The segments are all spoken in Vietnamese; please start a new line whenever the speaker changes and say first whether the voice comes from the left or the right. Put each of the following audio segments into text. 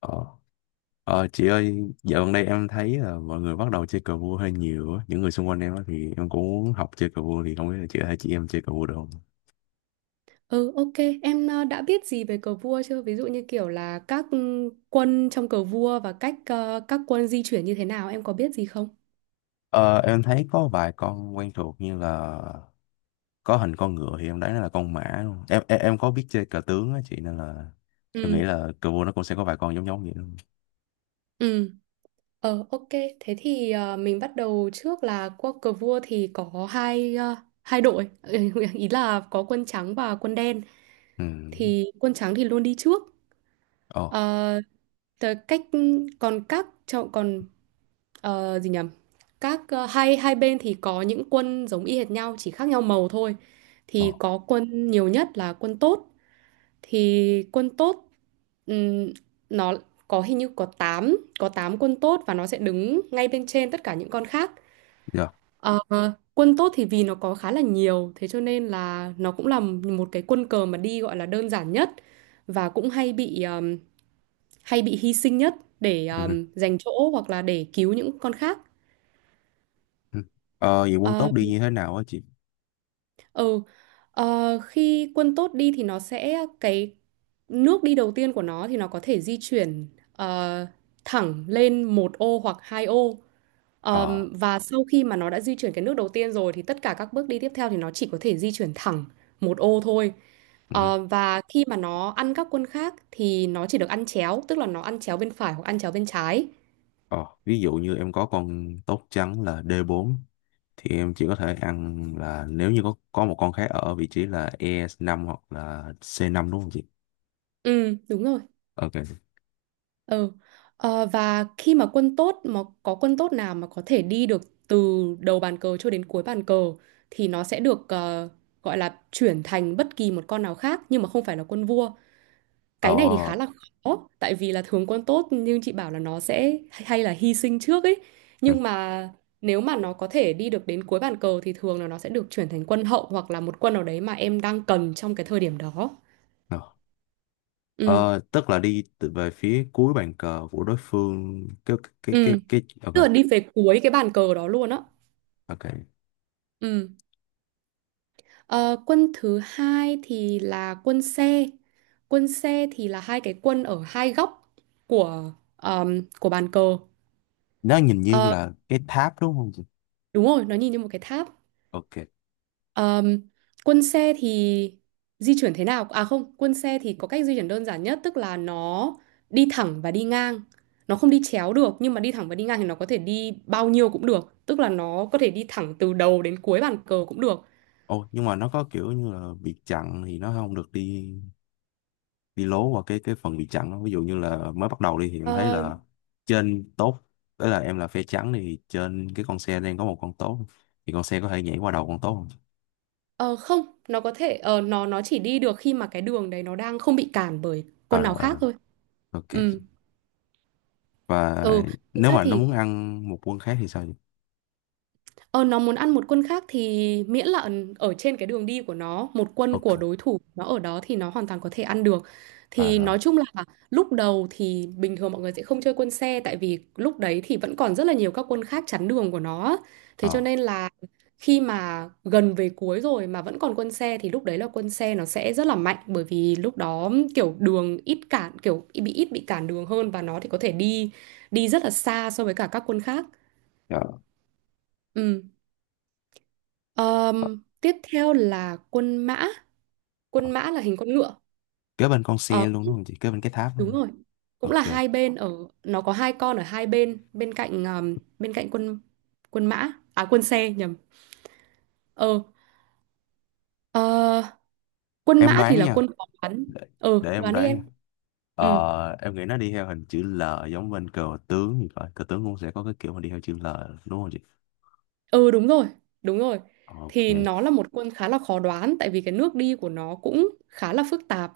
left: Ờ, chị ơi, dạo gần đây em thấy là mọi người bắt đầu chơi cờ vua hơi nhiều á. Những người xung quanh em á thì em cũng muốn học chơi cờ vua thì không biết là chị có thể chỉ em chơi cờ vua được không?
right: Ừ, ok. Em đã biết gì về cờ vua chưa? Ví dụ như kiểu là các quân trong cờ vua và cách các quân di chuyển như thế nào, em có biết gì không?
left: Ờ, em thấy có vài con quen thuộc như là có hình con ngựa thì em đoán nó là con mã luôn. Em có biết chơi cờ tướng á chị nên là em nghĩ
right: Ừ,
left: là cờ vua nó cũng sẽ có vài con giống giống vậy luôn.
right: ừ. Ờ, ok. Thế thì mình bắt đầu trước là qua cờ vua thì có hai đội. Ý là có quân trắng và quân đen.
left: Ừ.
right: Thì quân trắng thì luôn đi trước.
left: Ồ,
right: Ờ, tờ- cách còn các cho- còn ờ, gì nhầm các ờ, hai hai bên thì có những quân giống y hệt nhau chỉ khác nhau màu thôi.
left: ồ,
right: Thì có quân nhiều nhất là quân tốt. Thì quân tốt, ừm, nó có hình như có tám quân tốt và nó sẽ đứng ngay bên trên tất cả những con khác.
left: dạ.
right: Ờ, Quân tốt thì vì nó có khá là nhiều thế cho nên là nó cũng là một cái quân cờ mà đi gọi là đơn giản nhất, và cũng hay bị hy sinh nhất để
left: Ừ,
right: giành chỗ hoặc là để cứu những con khác.
left: ừ. Vậy quân
right: Ờ,
left: tốt đi như thế nào á chị?
right: ừ, Khi quân tốt đi thì nó sẽ cái nước đi đầu tiên của nó thì nó có thể di chuyển ờ, thẳng lên một ô hoặc hai ô.
left: Ờ.
right: Và sau khi mà nó đã di chuyển cái nước đầu tiên rồi thì tất cả các bước đi tiếp theo thì nó chỉ có thể di chuyển thẳng một ô thôi. Và khi mà nó ăn các quân khác thì nó chỉ được ăn chéo, tức là nó ăn chéo bên phải hoặc ăn chéo bên trái.
left: Ờ. Ví dụ như em có con tốt trắng là D4 thì em chỉ có thể ăn là nếu như có một con khác ở vị trí là E5 hoặc là C5 đúng không chị?
right: Ừ, đúng rồi.
left: Ok.
right: Ừ. Và khi mà quân tốt mà có quân tốt nào mà có thể đi được từ đầu bàn cờ cho đến cuối bàn cờ thì nó sẽ được gọi là chuyển thành bất kỳ một con nào khác nhưng mà không phải là quân vua.
left: Ờ,
right: Cái này thì khá là khó tại vì là thường quân tốt nhưng chị bảo là nó sẽ hay là hy sinh trước ấy.
left: ừ,
right: Nhưng mà nếu mà nó có thể đi được đến cuối bàn cờ thì thường là nó sẽ được chuyển thành quân hậu hoặc là một quân nào đấy mà em đang cần trong cái thời điểm đó.
left: ờ.
right: Ừ.
left: Ờ, Tức là đi từ về phía cuối bàn cờ của đối phương cái cái cái
right: Ừ.
left: cái ok.
right: Tức là đi về cuối cái bàn cờ đó luôn á.
left: Ok,
right: Ừ. Ờ, Quân thứ hai thì là quân xe. Quân xe thì là hai cái quân ở hai góc của bàn cờ.
left: nó nhìn như
right: Ờ,
left: là cái tháp đúng không chị?
right: Đúng rồi, nó nhìn như một cái tháp.
left: Ok.
right: Ờm, Quân xe thì di chuyển thế nào? À không, quân xe thì có cách di chuyển đơn giản nhất, tức là nó đi thẳng và đi ngang. Nó không đi chéo được, nhưng mà đi thẳng và đi ngang thì nó có thể đi bao nhiêu cũng được. Tức là nó có thể đi thẳng từ đầu đến cuối bàn cờ cũng được.
left: Ồ, nhưng mà nó có kiểu như là bị chặn thì nó không được đi đi lố qua cái phần bị chặn đó. Ví dụ như là mới bắt đầu đi thì em thấy
right: Ờ,
left: là trên tốt tức là em là phe trắng thì trên cái con xe đang có một con tốt thì con xe có thể nhảy qua đầu con tốt không?
right: Ờ không, nó có thể nó chỉ đi được khi mà cái đường đấy nó đang không bị cản bởi
left: À
right: con nào
left: rồi, à,
right: khác
left: rồi.
right: thôi.
left: Ok,
right: Ừ.
left: và
right: Ừ, thực
left: nếu
right: ra
left: mà nó
right: thì
left: muốn ăn một quân khác thì sao vậy?
right: Ờ, nó muốn ăn một quân khác thì miễn là ở trên cái đường đi của nó, một quân
left: Ok,
right: của đối thủ nó ở đó thì nó hoàn toàn có thể ăn được.
left: à
right: Thì
left: rồi.
right: nói chung là lúc đầu thì bình thường mọi người sẽ không chơi quân xe tại vì lúc đấy thì vẫn còn rất là nhiều các quân khác chắn đường của nó. Thế cho
left: Ờ.
right: nên là khi mà gần về cuối rồi mà vẫn còn quân xe thì lúc đấy là quân xe nó sẽ rất là mạnh, bởi vì lúc đó kiểu đường ít cản kiểu bị ít bị cản đường hơn và nó thì có thể đi đi rất là xa so với cả các quân khác.
left: Dạ.
right: Ừ.
left: Ờ,
right: Tiếp theo là quân mã.
left: ờ.
right: Quân mã là hình con ngựa.
left: Kế bên con
right: Ờ,
left: xe luôn đúng không chị, kế bên cái tháp đúng
right: Đúng
left: không?
right: rồi. Cũng là
left: Ok,
right: hai bên ở nó có hai con ở hai bên bên cạnh quân quân mã à quân xe nhầm. Ờ, ờ, Quân
left: em
right: mã thì
left: đoán
right: là
left: nha.
right: quân có bắn.
left: để,
right: Ờ,
left: để em
right: Đoán đi
left: đoán nha.
right: em. Ừ,
left: Em nghĩ nó đi theo hình chữ L giống bên cờ tướng thì phải, cờ tướng cũng sẽ có cái kiểu mà đi theo chữ L đúng không chị?
right: ừ, đúng rồi, đúng rồi.
left: Ok.
right: Thì nó là một quân khá là khó đoán tại vì cái nước đi của nó cũng khá là phức tạp.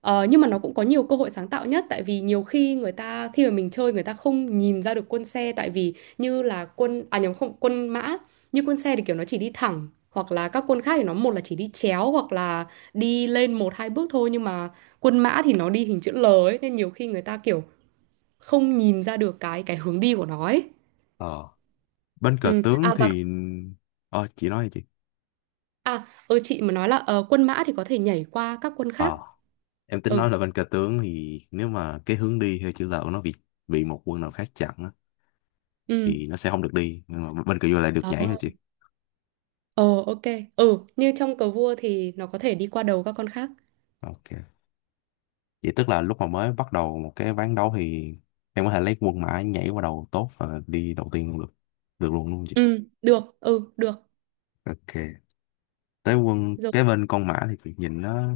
right: Nhưng mà nó cũng có nhiều cơ hội sáng tạo nhất tại vì nhiều khi người ta khi mà mình chơi người ta không nhìn ra được quân xe tại vì như là quân à nhầm không quân mã, như quân xe thì kiểu nó chỉ đi thẳng hoặc là các quân khác thì nó một là chỉ đi chéo hoặc là đi lên một hai bước thôi, nhưng mà quân mã thì nó đi hình chữ L ấy nên nhiều khi người ta kiểu không nhìn ra được cái hướng đi của nó ấy.
left: Ờ. Bên cờ tướng
right: Và
left: thì ờ chị nói đi chị.
right: chị mà nói là quân mã thì có thể nhảy qua các quân khác.
left: Ờ, em tính nói
right: Ừ
left: là bên cờ tướng thì nếu mà cái hướng đi theo chữ L của nó bị một quân nào khác chặn á,
right: ừ.
left: thì nó sẽ không được đi nhưng mà bên cờ vua lại được
right: Đó.
left: nhảy hả chị?
right: Ờ ok. Ừ, như trong cờ vua thì nó có thể đi qua đầu các con khác.
left: Ok. Vậy tức là lúc mà mới bắt đầu một cái ván đấu thì em có thể lấy quân mã nhảy qua đầu tốt và đi đầu tiên luôn được. Được luôn luôn chị.
right: Ừ, được, ừ, được.
left: Ok. Tới quân
right: Rồi,
left: cái bên con mã thì chị nhìn nó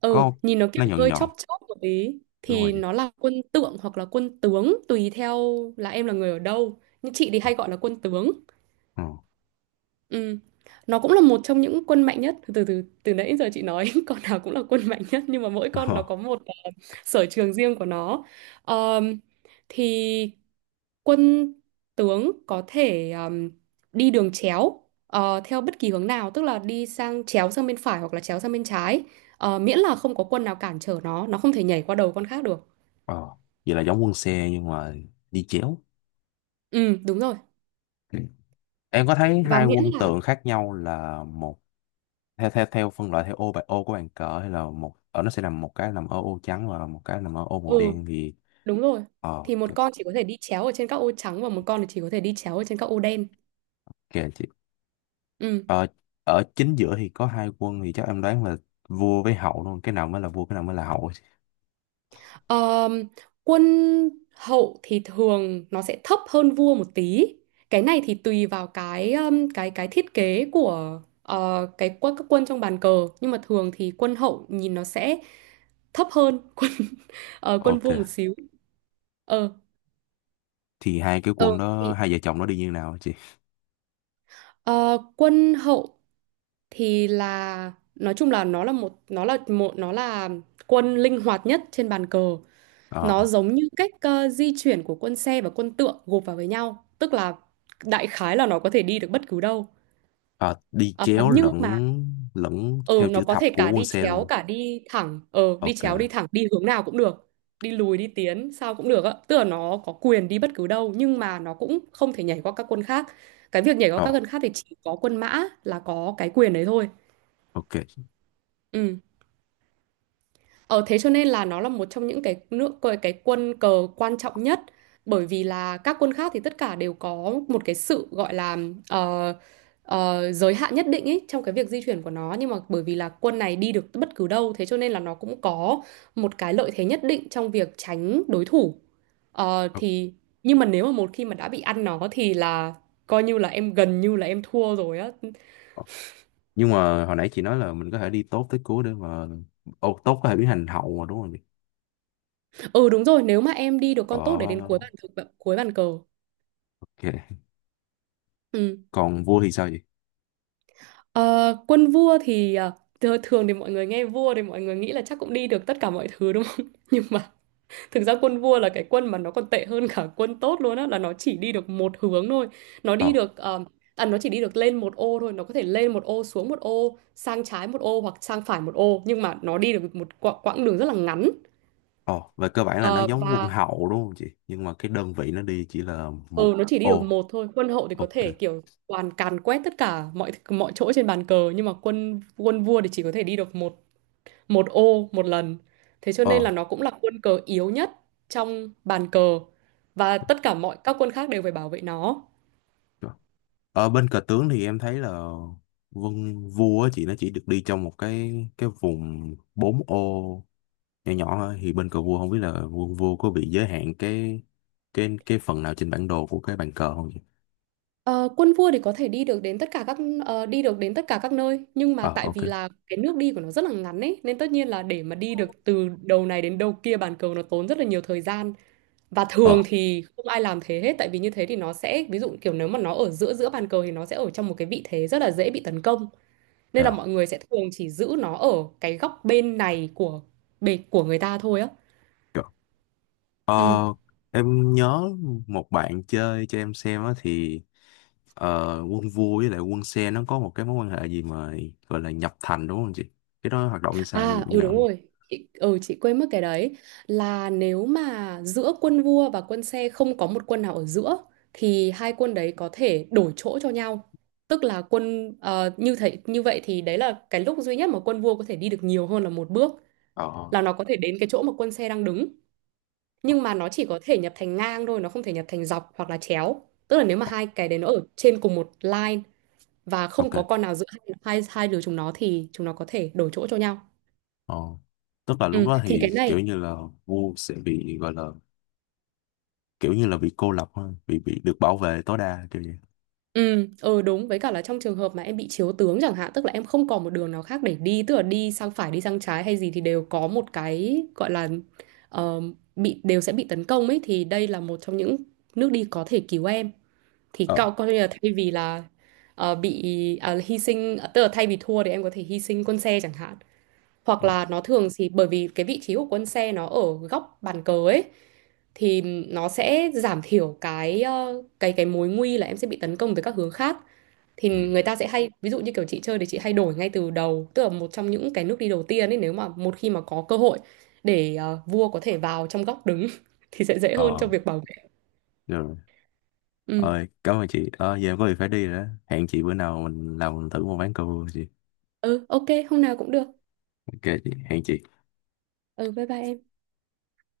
right: ừ,
left: có
right: nhìn nó kiểu
left: nó nhọn
right: hơi
left: nhọn.
right: chóp chóp một tí
left: Đúng rồi
right: thì
left: chị.
right: nó là quân tượng hoặc là quân tướng tùy theo là em là người ở đâu. Nhưng chị thì hay gọi là quân tướng.
left: Ờ.
right: Ừ. Nó cũng là một trong những quân mạnh nhất, từ từ từ nãy giờ chị nói con nào cũng là quân mạnh nhất nhưng mà mỗi con nó có
left: Ờ.
right: một sở trường riêng của nó. Ờm, thì quân tướng có thể đi đường chéo theo bất kỳ hướng nào, tức là đi sang chéo sang bên phải hoặc là chéo sang bên trái. Miễn là không có quân nào cản trở nó không thể nhảy qua đầu con khác được.
left: Ờ. Vậy là giống quân xe nhưng mà đi chéo.
right: Ừ, đúng rồi.
left: Ừ. Em có thấy
right: Và
left: hai
right: miễn
left: quân
right: là
left: tượng khác nhau là một theo theo theo phân loại theo ô bài ô của bàn cờ hay là một ở nó sẽ nằm một cái nằm ở ô trắng và một cái nằm ở ô màu
right: ừ
left: đen thì
right: Đúng rồi,
left: ờ
right: thì một
left: kìa,
right: con chỉ có thể đi chéo ở trên các ô trắng và một con thì chỉ có thể đi chéo ở trên các ô đen.
left: kìa chị.
right: Ừ.
left: ờ, Ở chính giữa thì có hai quân thì chắc em đoán là vua với hậu luôn, cái nào mới là vua cái nào mới là hậu chị.
right: Ờm, Quân hậu thì thường nó sẽ thấp hơn vua một tí. Cái này thì tùy vào cái thiết kế của cái quân các quân trong bàn cờ, nhưng mà thường thì quân hậu nhìn nó sẽ thấp hơn quân
left: Ok,
right: vua một xíu. Ờ
left: thì hai cái
right: ờ
left: quân đó
right: thì
left: hai vợ chồng nó đi như nào hả chị?
right: ờ, Quân hậu thì là nói chung là nó là quân linh hoạt nhất trên bàn cờ.
left: Ờ.
right: Nó giống như cách di chuyển của quân xe và quân tượng gộp vào với nhau, tức là đại khái là nó có thể đi được bất cứ đâu.
left: Ờ, đi
right: Ờ,
left: chéo
right: nhưng
left: lẫn
right: mà
left: lẫn
right: ừ,
left: theo
right: nó
left: chữ
right: có
left: thập
right: thể
left: của
right: cả
left: quân
right: đi
left: xe
right: chéo
left: luôn.
right: cả đi thẳng,
left: Ok.
right: đi hướng nào cũng được. Đi lùi đi tiến sao cũng được ạ, tức là nó có quyền đi bất cứ đâu nhưng mà nó cũng không thể nhảy qua các quân khác. Cái việc nhảy qua
left: Ờ.
right: các quân khác thì chỉ có quân mã là có cái quyền đấy thôi.
left: Ok.
right: Ừ. Ờ Thế cho nên là nó là một trong những cái quân cờ quan trọng nhất, bởi vì là các quân khác thì tất cả đều có một cái sự gọi là ờ, giới hạn nhất định ấy trong cái việc di chuyển của nó, nhưng mà bởi vì là quân này đi được bất cứ đâu thế cho nên là nó cũng có một cái lợi thế nhất định trong việc tránh đối thủ. Ờ, thì Nhưng mà nếu mà một khi mà đã bị ăn nó thì là coi như là em gần như là em thua rồi á.
left: Ok. Nhưng mà hồi nãy chị nói là mình có thể đi tốt tới cuối để mà ô tốt có thể biến thành hậu mà đúng không chị?
right: Ừ, đúng rồi, nếu mà em đi được con tốt để đến
left: Ờ.
right: cuối bàn cờ.
left: Ok.
right: Ừ.
left: Còn vua thì sao chị?
right: Ờ, Quân vua thì thường thì mọi người nghe vua thì mọi người nghĩ là chắc cũng đi được tất cả mọi thứ đúng không? Nhưng mà thực ra quân vua là cái quân mà nó còn tệ hơn cả quân tốt luôn á, là nó chỉ đi được một hướng thôi. Nó
left: Ờ.
right: đi được, nó chỉ đi được lên một ô thôi, nó có thể lên một ô, xuống một ô, sang trái một ô hoặc sang phải một ô, nhưng mà nó đi được một quãng đường rất là ngắn.
left: ờ về cơ bản là nó
right: Ờ,
left: giống quân
right: và
left: hậu đúng không chị nhưng mà cái đơn vị nó đi chỉ là
right: ừ,
left: một
right: nó chỉ đi được
left: ô.
right: một thôi. Quân hậu thì có
left: Ok.
right: thể kiểu toàn càn quét tất cả mọi mọi chỗ trên bàn cờ, nhưng mà quân quân vua thì chỉ có thể đi được một một ô một lần. Thế cho nên
left: Ờ.
right: là nó cũng là quân cờ yếu nhất trong bàn cờ và tất cả mọi các quân khác đều phải bảo vệ nó.
left: Rồi. Ở bên cờ tướng thì em thấy là quân vua á chị nó chỉ được đi trong một cái vùng 4 ô nhỏ nhỏ thôi thì bên cờ vua không biết là quân vua có bị giới hạn cái phần nào trên bản đồ của cái bàn cờ không chị?
right: Ờ, Quân vua thì có thể đi được đến tất cả các nơi, nhưng mà
left: Ờ.
right: tại
left: Ok.
right: vì là cái nước đi của nó rất là ngắn ấy nên tất nhiên là để mà đi được từ đầu này đến đầu kia bàn cờ nó tốn rất là nhiều thời gian, và thường
left: Ờ.
right: thì không ai làm thế hết tại vì như thế thì nó sẽ, ví dụ kiểu nếu mà nó ở giữa giữa bàn cờ thì nó sẽ ở trong một cái vị thế rất là dễ bị tấn công. Nên là
left: Dạ.
right: mọi người sẽ thường chỉ giữ nó ở cái góc bên này của bề của người ta thôi á.
left: Dạ. Ờ,
right: Ừ.
left: em nhớ một bạn chơi cho em xem á thì ờ, quân vua với lại quân xe nó có một cái mối quan hệ gì mà gọi là nhập thành đúng không chị? Cái đó hoạt động như sao,
right: À,
left: như
right: ừ,
left: nào
right: đúng
left: không?
right: rồi. Chị quên mất cái đấy, là nếu mà giữa quân vua và quân xe không có một quân nào ở giữa thì hai quân đấy có thể đổi chỗ cho nhau. Tức là như thế như vậy thì đấy là cái lúc duy nhất mà quân vua có thể đi được nhiều hơn là một bước,
left: Ờ.
right: là nó có thể đến cái chỗ mà quân xe đang đứng, nhưng mà nó chỉ có thể nhập thành ngang thôi, nó không thể nhập thành dọc hoặc là chéo, tức là nếu mà hai cái đấy nó ở trên cùng một line và không
left: Ok.
right: có con nào giữa hai, hai hai đứa chúng nó thì chúng nó có thể đổi chỗ cho nhau.
left: Ờ. Tức là lúc
right: Ừ,
left: đó
right: thì
left: thì
right: cái
left: kiểu
right: này
left: như là vua sẽ bị gọi là kiểu như là bị cô lập ha, bị được bảo vệ tối đa kiểu vậy.
right: Ừ, ừ, đúng với cả là trong trường hợp mà em bị chiếu tướng chẳng hạn, tức là em không còn một đường nào khác để đi, tức là đi sang phải đi sang trái hay gì thì đều có một cái gọi là, ờ, bị đều sẽ bị tấn công ấy, thì đây là một trong những nước đi có thể cứu em, thì
left: Ờ.
right: cậu coi như là thay vì là hy sinh, tức là thay vì thua thì em có thể hy sinh con xe chẳng hạn, hoặc là nó, thường thì bởi vì cái vị trí của quân xe nó ở góc bàn cờ ấy thì nó sẽ giảm thiểu cái ờ, cái mối nguy là em sẽ bị tấn công từ các hướng khác. Thì
left: Ừ.
right: người ta sẽ hay, ví dụ như kiểu chị chơi thì chị hay đổi ngay từ đầu, tức là một trong những cái nước đi đầu tiên ấy nếu mà một khi mà có cơ hội để vua có thể vào trong góc đứng thì sẽ dễ hơn
left: Ờ.
right: trong việc bảo vệ.
left: Rồi.
right: Ừ.
left: Rồi, cảm ơn chị. Ờ, giờ em có việc phải đi rồi đó. Hẹn chị bữa nào mình làm thử một ván cờ vua chị.
right: Ừ, ok, hôm nào cũng được.
left: Ok chị, hẹn chị.
right: Ừ, bye bye em.